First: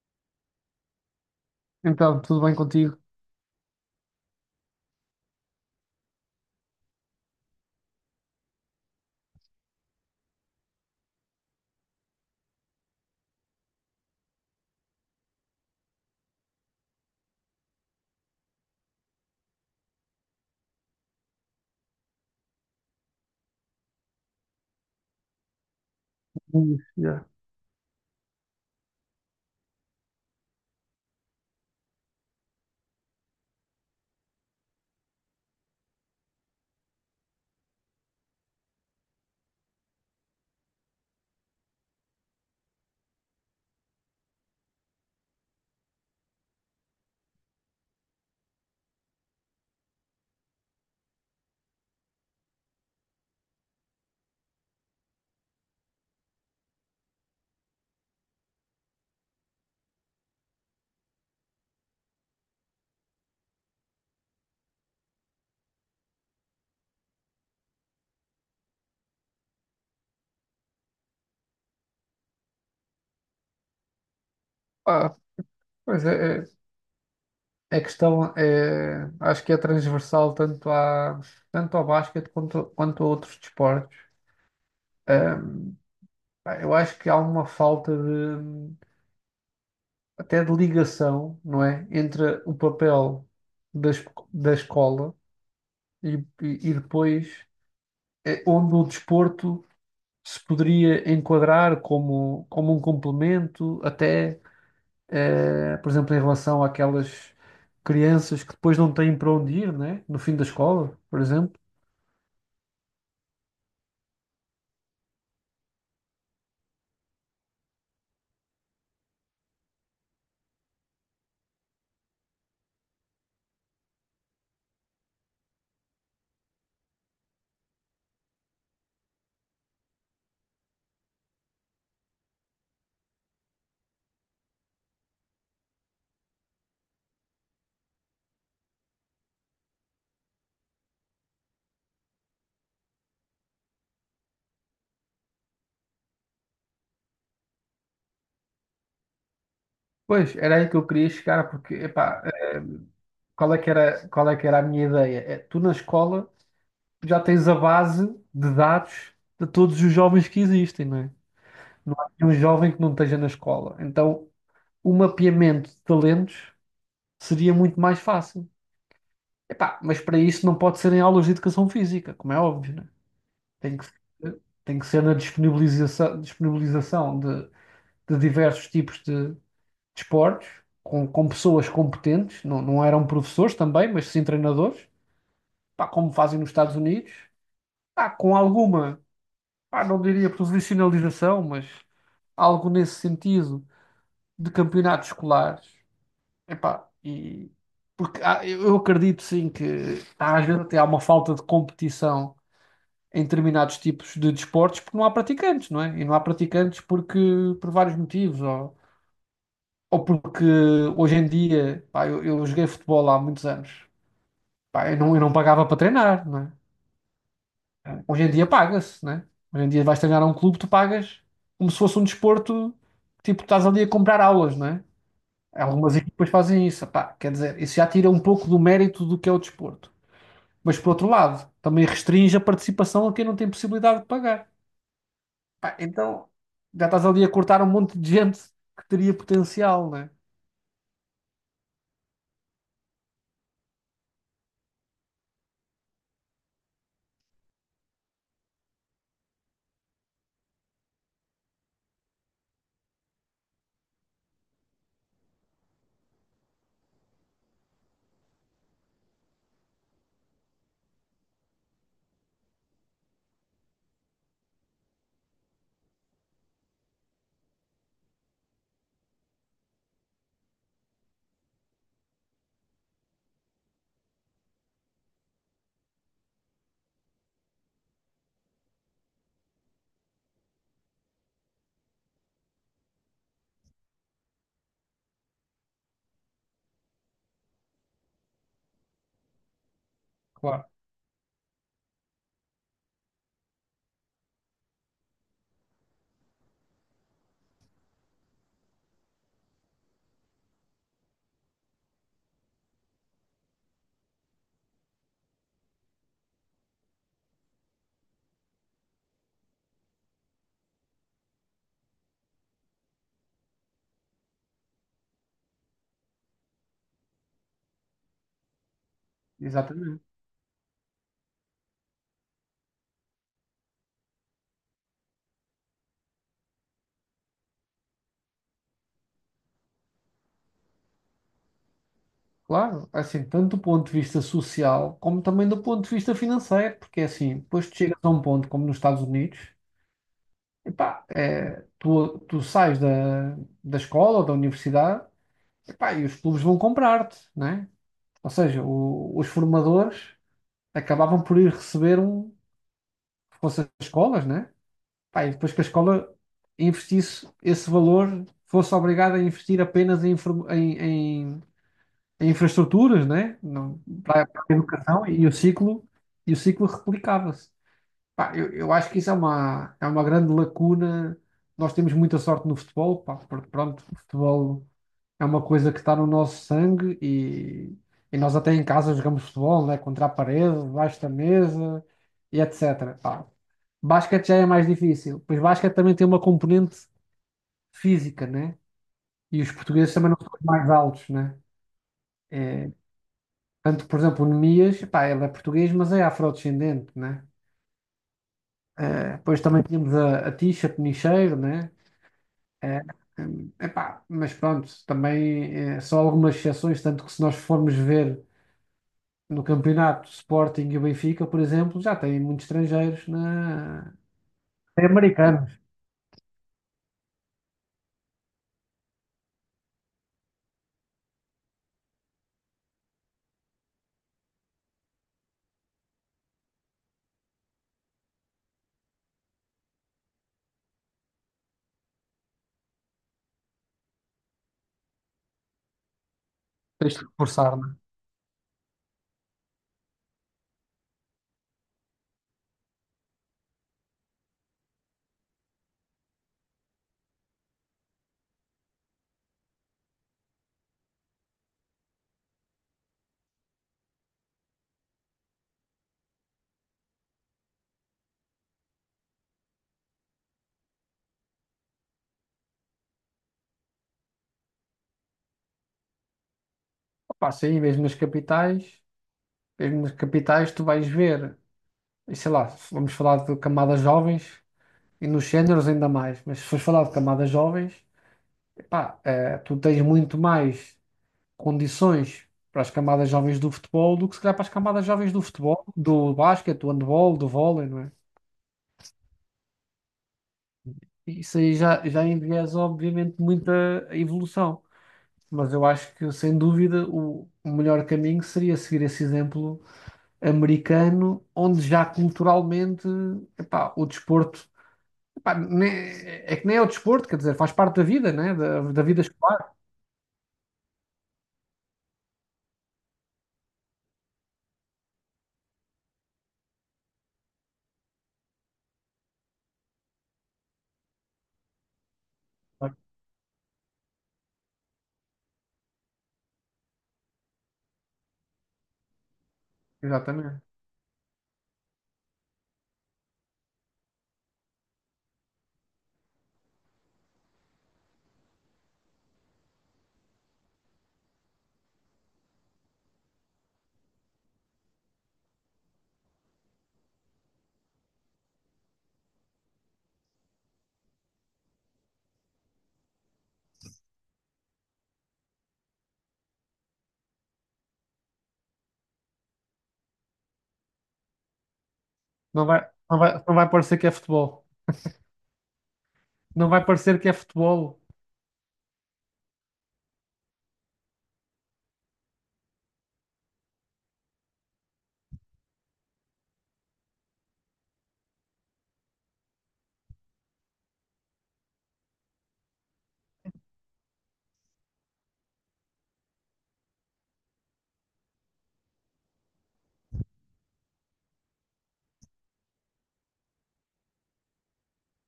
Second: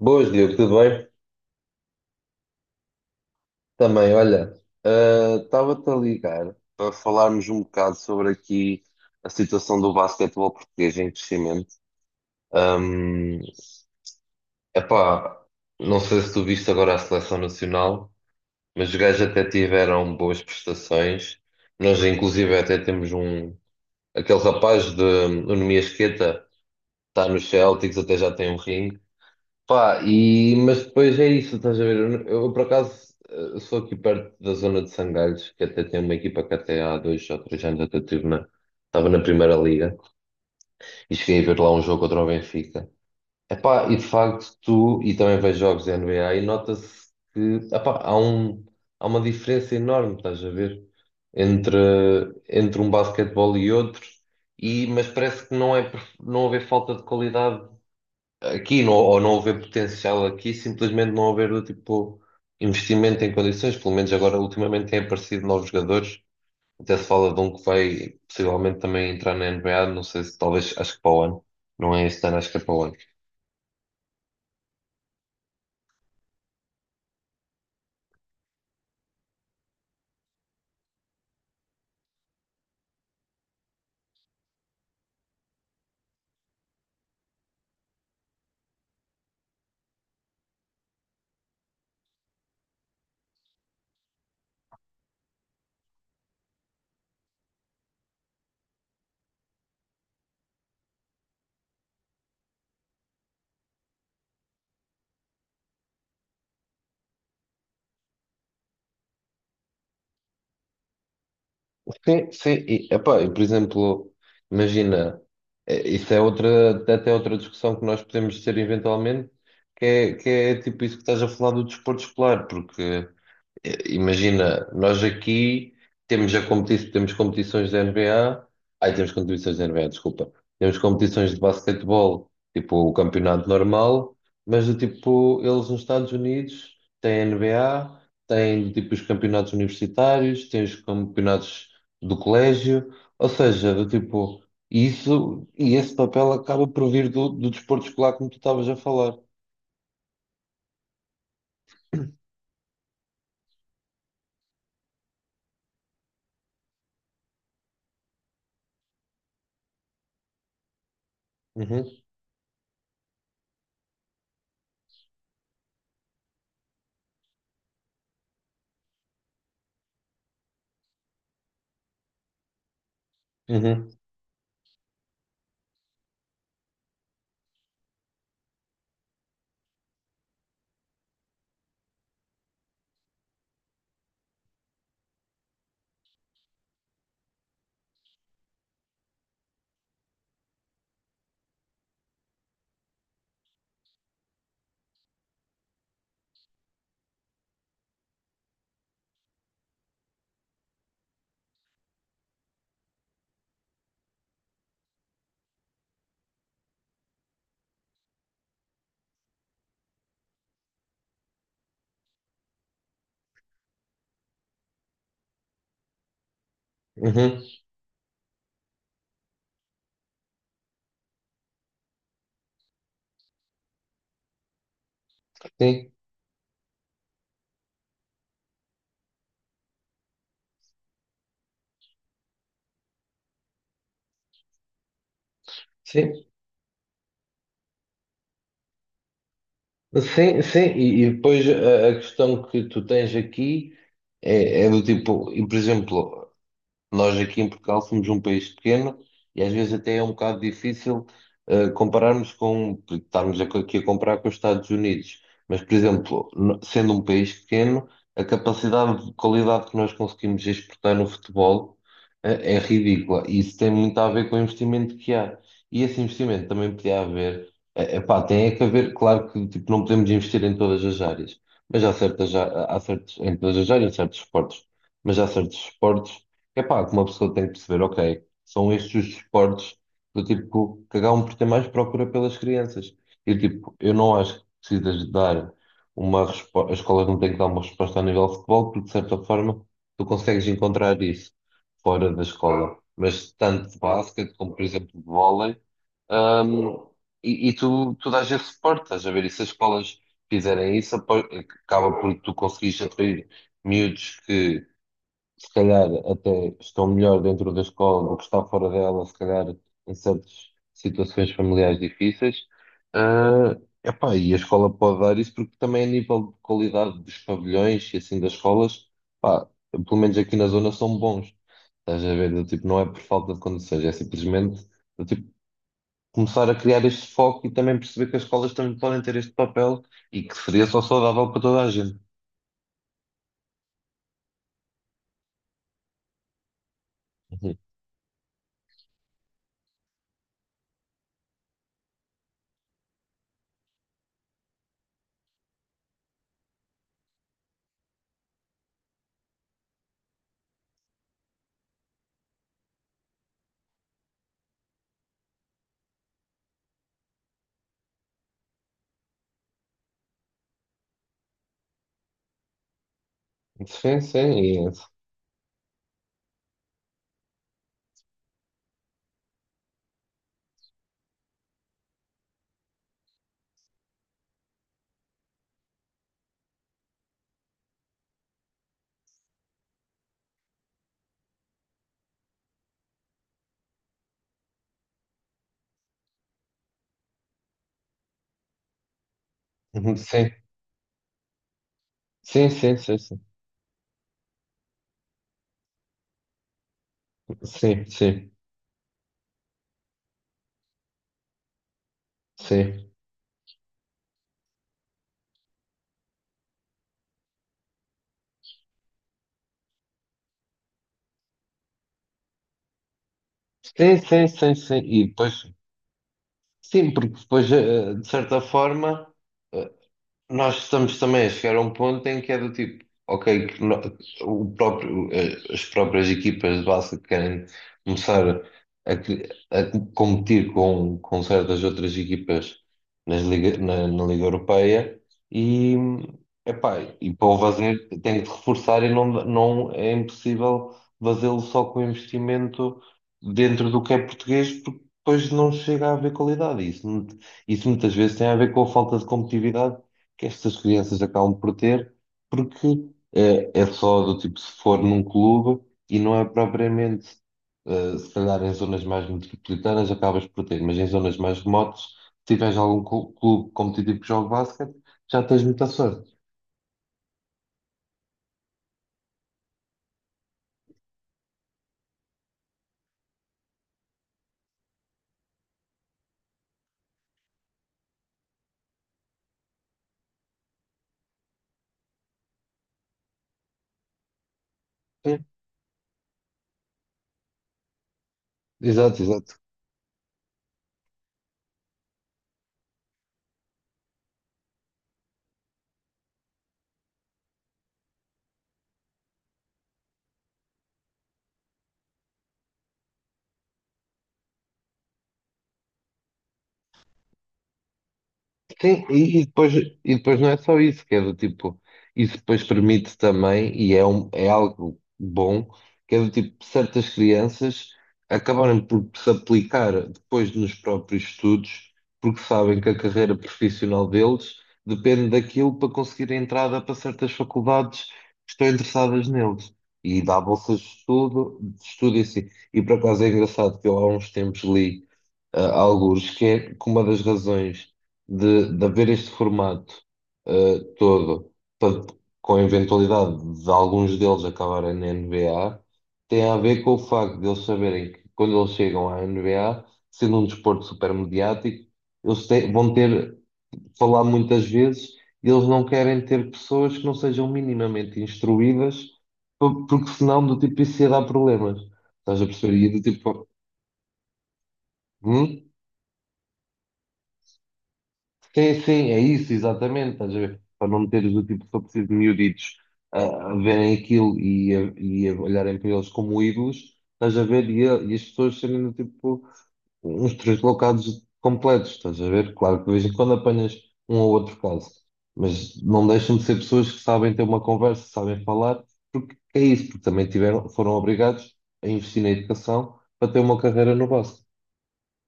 Boas, Diogo, tudo bem? Então, tudo bem contigo? Também, olha, estava-te a ligar para falarmos um bocado sobre aqui a situação do basquetebol português em crescimento. Ahm, Epá, não sei se tu viste agora a seleção nacional, mas os gajos até tiveram boas prestações. Nós, inclusive, até temos um, aquele rapaz, de, o Numi Esqueta, Yeah. está nos Celtics, até já tem um ring. Pá, e, mas depois é isso, estás a ver? Eu, por acaso sou aqui perto da zona de Sangalhos, que até tem uma equipa que até há dois ou três anos até tive na, estava na Primeira Liga e cheguei a ver lá um jogo contra o Benfica. Epá, e de facto tu, e também vejo jogos da NBA e nota-se que epá, há uma diferença enorme, estás a ver? Entre, entre um basquetebol e outro, e, mas parece que não é por não haver falta de qualidade aqui, não, ou não haver potencial aqui, simplesmente não haver do tipo investimento em condições. Pelo menos agora ultimamente têm aparecido novos jogadores, até se fala de um que vai possivelmente também entrar na NBA, não sei, se talvez, acho que para o ano, não é este ano, acho que é para o ano. Ah, Pois é, a questão é, acho que é transversal tanto ao basquete quanto a outros desportos. Ahm, Pá, eu acho que há uma falta de, até de ligação, não é? Entre o papel da, es- da escola e, e depois é, onde o desporto se poderia enquadrar como, como um complemento, até. Por exemplo, em relação àquelas crianças que depois não têm para onde ir, né? No fim da escola, por exemplo. Sim, sim, e, epá, e por exemplo, imagina, isso é outra, até outra discussão que nós podemos ter eventualmente, que é tipo isso que estás a falar do desporto escolar. Porque imagina, nós aqui temos, já competi temos competições da NBA, ai, temos competições da NBA, desculpa, temos competições de basquetebol, tipo o campeonato normal, mas do tipo, eles nos Estados Unidos têm N B a NBA, têm tipo os campeonatos universitários, têm os campeonatos do colégio, ou seja, do tipo, isso e esse papel acaba por vir do, do desporto escolar, como tu estavas a falar. Pois, era aí que eu queria chegar, porque, epá, qual é que era, qual é que era a minha ideia? É, tu na escola já tens a base de dados de todos os jovens que existem, não é? Uhum, Não há nenhum jovem que não esteja na escola. Então, o mapeamento de talentos seria muito mais fácil. Epá, mas para isso não pode ser em aulas de educação física, como é óbvio, né? Uhum, Tem que ser na disponibilização, disponibilização de diversos tipos de esportes, com pessoas competentes, não eram professores também, mas sim treinadores, pá, como fazem nos Estados Unidos, pá, com alguma, pá, não diria profissionalização, mas algo nesse sentido de campeonatos escolares. Epá, e eu acredito sim que há, às vezes até há uma falta de competição em determinados tipos de desportos porque não há praticantes, não é? E não há praticantes porque por vários motivos, ou porque hoje em dia, pá, eu joguei futebol há muitos anos, pá, eu não pagava para treinar, não é? uhum, Hoje em dia paga-se, não é? Hoje em dia vais treinar a um clube, tu pagas como se fosse um desporto, tipo, estás ali a comprar aulas, não é? sim, Algumas equipas fazem isso, pá, quer dizer, isso já tira um pouco do mérito do que é o desporto. Mas por outro lado, também restringe a participação a quem não tem possibilidade de pagar. Pá, sim. então já estás ali a cortar um monte de gente que teria potencial, né? Sim, sim, e depois a questão que tu tens aqui é do tipo, e por exemplo, nós aqui em Portugal somos um país pequeno e às vezes até é um bocado difícil compararmos, com, estarmos aqui a comparar com os Estados Unidos. Mas, por exemplo, no- sendo um país pequeno, a capacidade de qualidade que nós conseguimos exportar no futebol é ridícula. E isso tem muito a ver com o investimento que há. E esse investimento também podia haver, epá, tem é que haver. Claro que tipo, não podemos investir em todas as áreas, mas há certas, em todas as áreas, em certos esportes, mas há certos esportes, é pá, que uma pessoa tem que perceber, ok, são estes os esportes do tipo que acabam por ter mais procura pelas crianças. E tipo, eu não acho que precisas de dar uma resposta, a escola não tem que dar uma resposta a nível de futebol, porque de certa forma tu consegues Claro. encontrar isso fora da escola. Mas tanto de basquete como, por exemplo, de vôlei, hum, e tu dás esse suporte, estás a ver? E se as escolas fizerem isso, acaba por tu conseguires atrair miúdos que se calhar até estão melhor dentro da escola do que estão fora dela, se calhar em certas situações familiares difíceis. Ah, epá, e a escola pode dar isso porque também a nível de qualidade dos pavilhões e assim das escolas, pá, pelo Exatamente. menos aqui na zona são bons. Estás a ver? Do tipo, não é por falta de condições, é simplesmente do tipo começar a criar este foco e também perceber que as escolas também podem ter este papel e que seria só saudável para toda a gente. Claro, assim, tanto do ponto de vista social como também do ponto de vista financeiro, porque assim, Uhum. depois tu chegas a um ponto como nos Estados Unidos, epá, tu sais da, da escola ou da universidade, epá, e os clubes vão comprar-te, né? Ou seja, os formadores acabavam por ir receber um, se fosse as escolas, né? Pá, e depois que a escola investisse esse valor, fosse obrigada a investir apenas em- em infraestruturas, né? Sim, Para, para a sim, educação e o ciclo replicava-se. Pá, eu acho que isso é uma grande lacuna. Nós temos muita sorte no futebol, pá, porque pronto, o futebol é uma coisa que está no nosso sangue e nós até em casa jogamos futebol, né? Contra a parede, debaixo da mesa e etc. Pá, basquete já é mais difícil. Pois basquete também tem uma componente física, né? E os portugueses também não são sim, os mais altos, né? sim, É, sim, sim, sim. tanto, por exemplo, o Nemias, pá, ele é português, mas é afrodescendente, né? Sim, sim, É, depois também tínhamos a Tisha Penicheiro, né? É, sim. Epá, mas pronto, também é, só algumas exceções, tanto que se nós formos ver no campeonato Sporting e Benfica, por exemplo, já tem muitos estrangeiros na... Sim, sim, sim, sim. Tem E depois, americanos, sim, porque depois, de certa forma eh, nós estamos também a chegar a um ponto em que é do tipo, ok, que no- o próprio, as próprias equipas de base que querem começar a competir com certas outras equipas na Liga Europeia, e, epá, tens de e para o reforçar, né? fazer tem que reforçar e não, não é impossível fazê-lo só com investimento dentro do que é português, porque depois não chega a haver qualidade. Isso muitas vezes tem a ver com a falta de competitividade que estas crianças acabam por ter, porque é, só do tipo se for num clube, e não é propriamente, se calhar em zonas mais metropolitanas acabas por ter, mas em zonas mais remotas, se tiveres algum clube competitivo que jogue basquete, já tens muita sorte. Opa, sim, mesmo nas capitais. Mesmo nas capitais, tu vais ver, e sei lá, vamos falar de camadas jovens e nos séniores ainda mais, mas se fores falar de camadas jovens, epá, tu tens muito mais condições para as camadas jovens do futebol do que se calhar para as camadas jovens do Sim, futebol, do basquete, do handball, do vôlei, não é? exato, exato. E isso aí já, já enviesa, obviamente, muita evolução. Mas eu acho que, sem dúvida, o melhor caminho seria seguir esse exemplo americano, onde já culturalmente, epá, o desporto pá, é que nem é o desporto, quer dizer, faz parte da vida, né? Da, da Sim, vida e, e escolar. depois, e depois não é só isso, que é do tipo, isso depois permite também, é algo bom, que é do tipo, certas crianças acabarem por se aplicar depois nos próprios estudos, porque sabem que Claro. a carreira profissional deles depende daquilo para conseguir a entrada para certas faculdades que estão interessadas neles. E dá Exatamente. bolsas de estudo e assim. E por acaso é engraçado que eu há uns tempos li, ah, alguns, que é que uma das razões de haver este formato, todo, para- com a eventualidade de alguns deles acabarem na NBA, tem a ver com o facto de eles saberem que quando eles chegam à NBA, sendo um desporto super mediático, vão ter, falar muitas vezes, e eles não querem ter pessoas que não sejam minimamente instruídas, porque senão do tipo isso ia dar problemas. Estás a perceber? E do tipo, Não vai parecer que é futebol. hum? Não vai parecer que é futebol. Sim, sim, é isso, exatamente. Estás a ver? Para não meteres do tipo, só preciso de miúditos a verem aquilo e a olharem para eles como ídolos, estás a ver? E as pessoas serem do tipo uns translocados completos, estás a ver? Claro que de vez em quando apanhas um ou outro caso, mas não deixam de ser pessoas que sabem ter uma conversa, sabem falar, porque é isso, porque também tiveram, foram obrigados a investir na educação para ter uma carreira no básico.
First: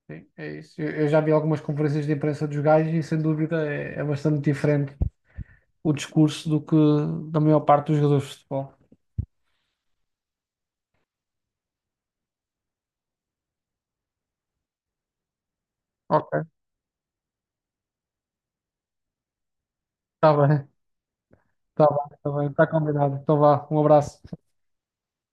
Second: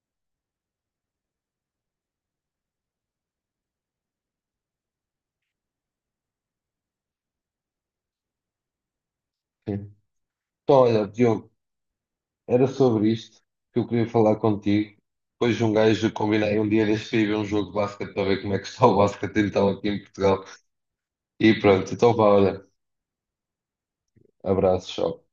Sim, é isso. Eu já vi algumas conferências de imprensa dos gajos e, sem dúvida, é bastante diferente o discurso do que da maior parte dos jogadores de futebol. Sim. Então, olha, Diogo, era sobre isto que eu queria falar contigo. Depois de um gajo Ok, combinei um dia deste para ir ver um jogo de basquete, para ver como é que está o basquete então aqui em está Portugal. bem, E pronto, então vá, está bem, olha, está combinado. Então vá, um abraço. abraços, tchau.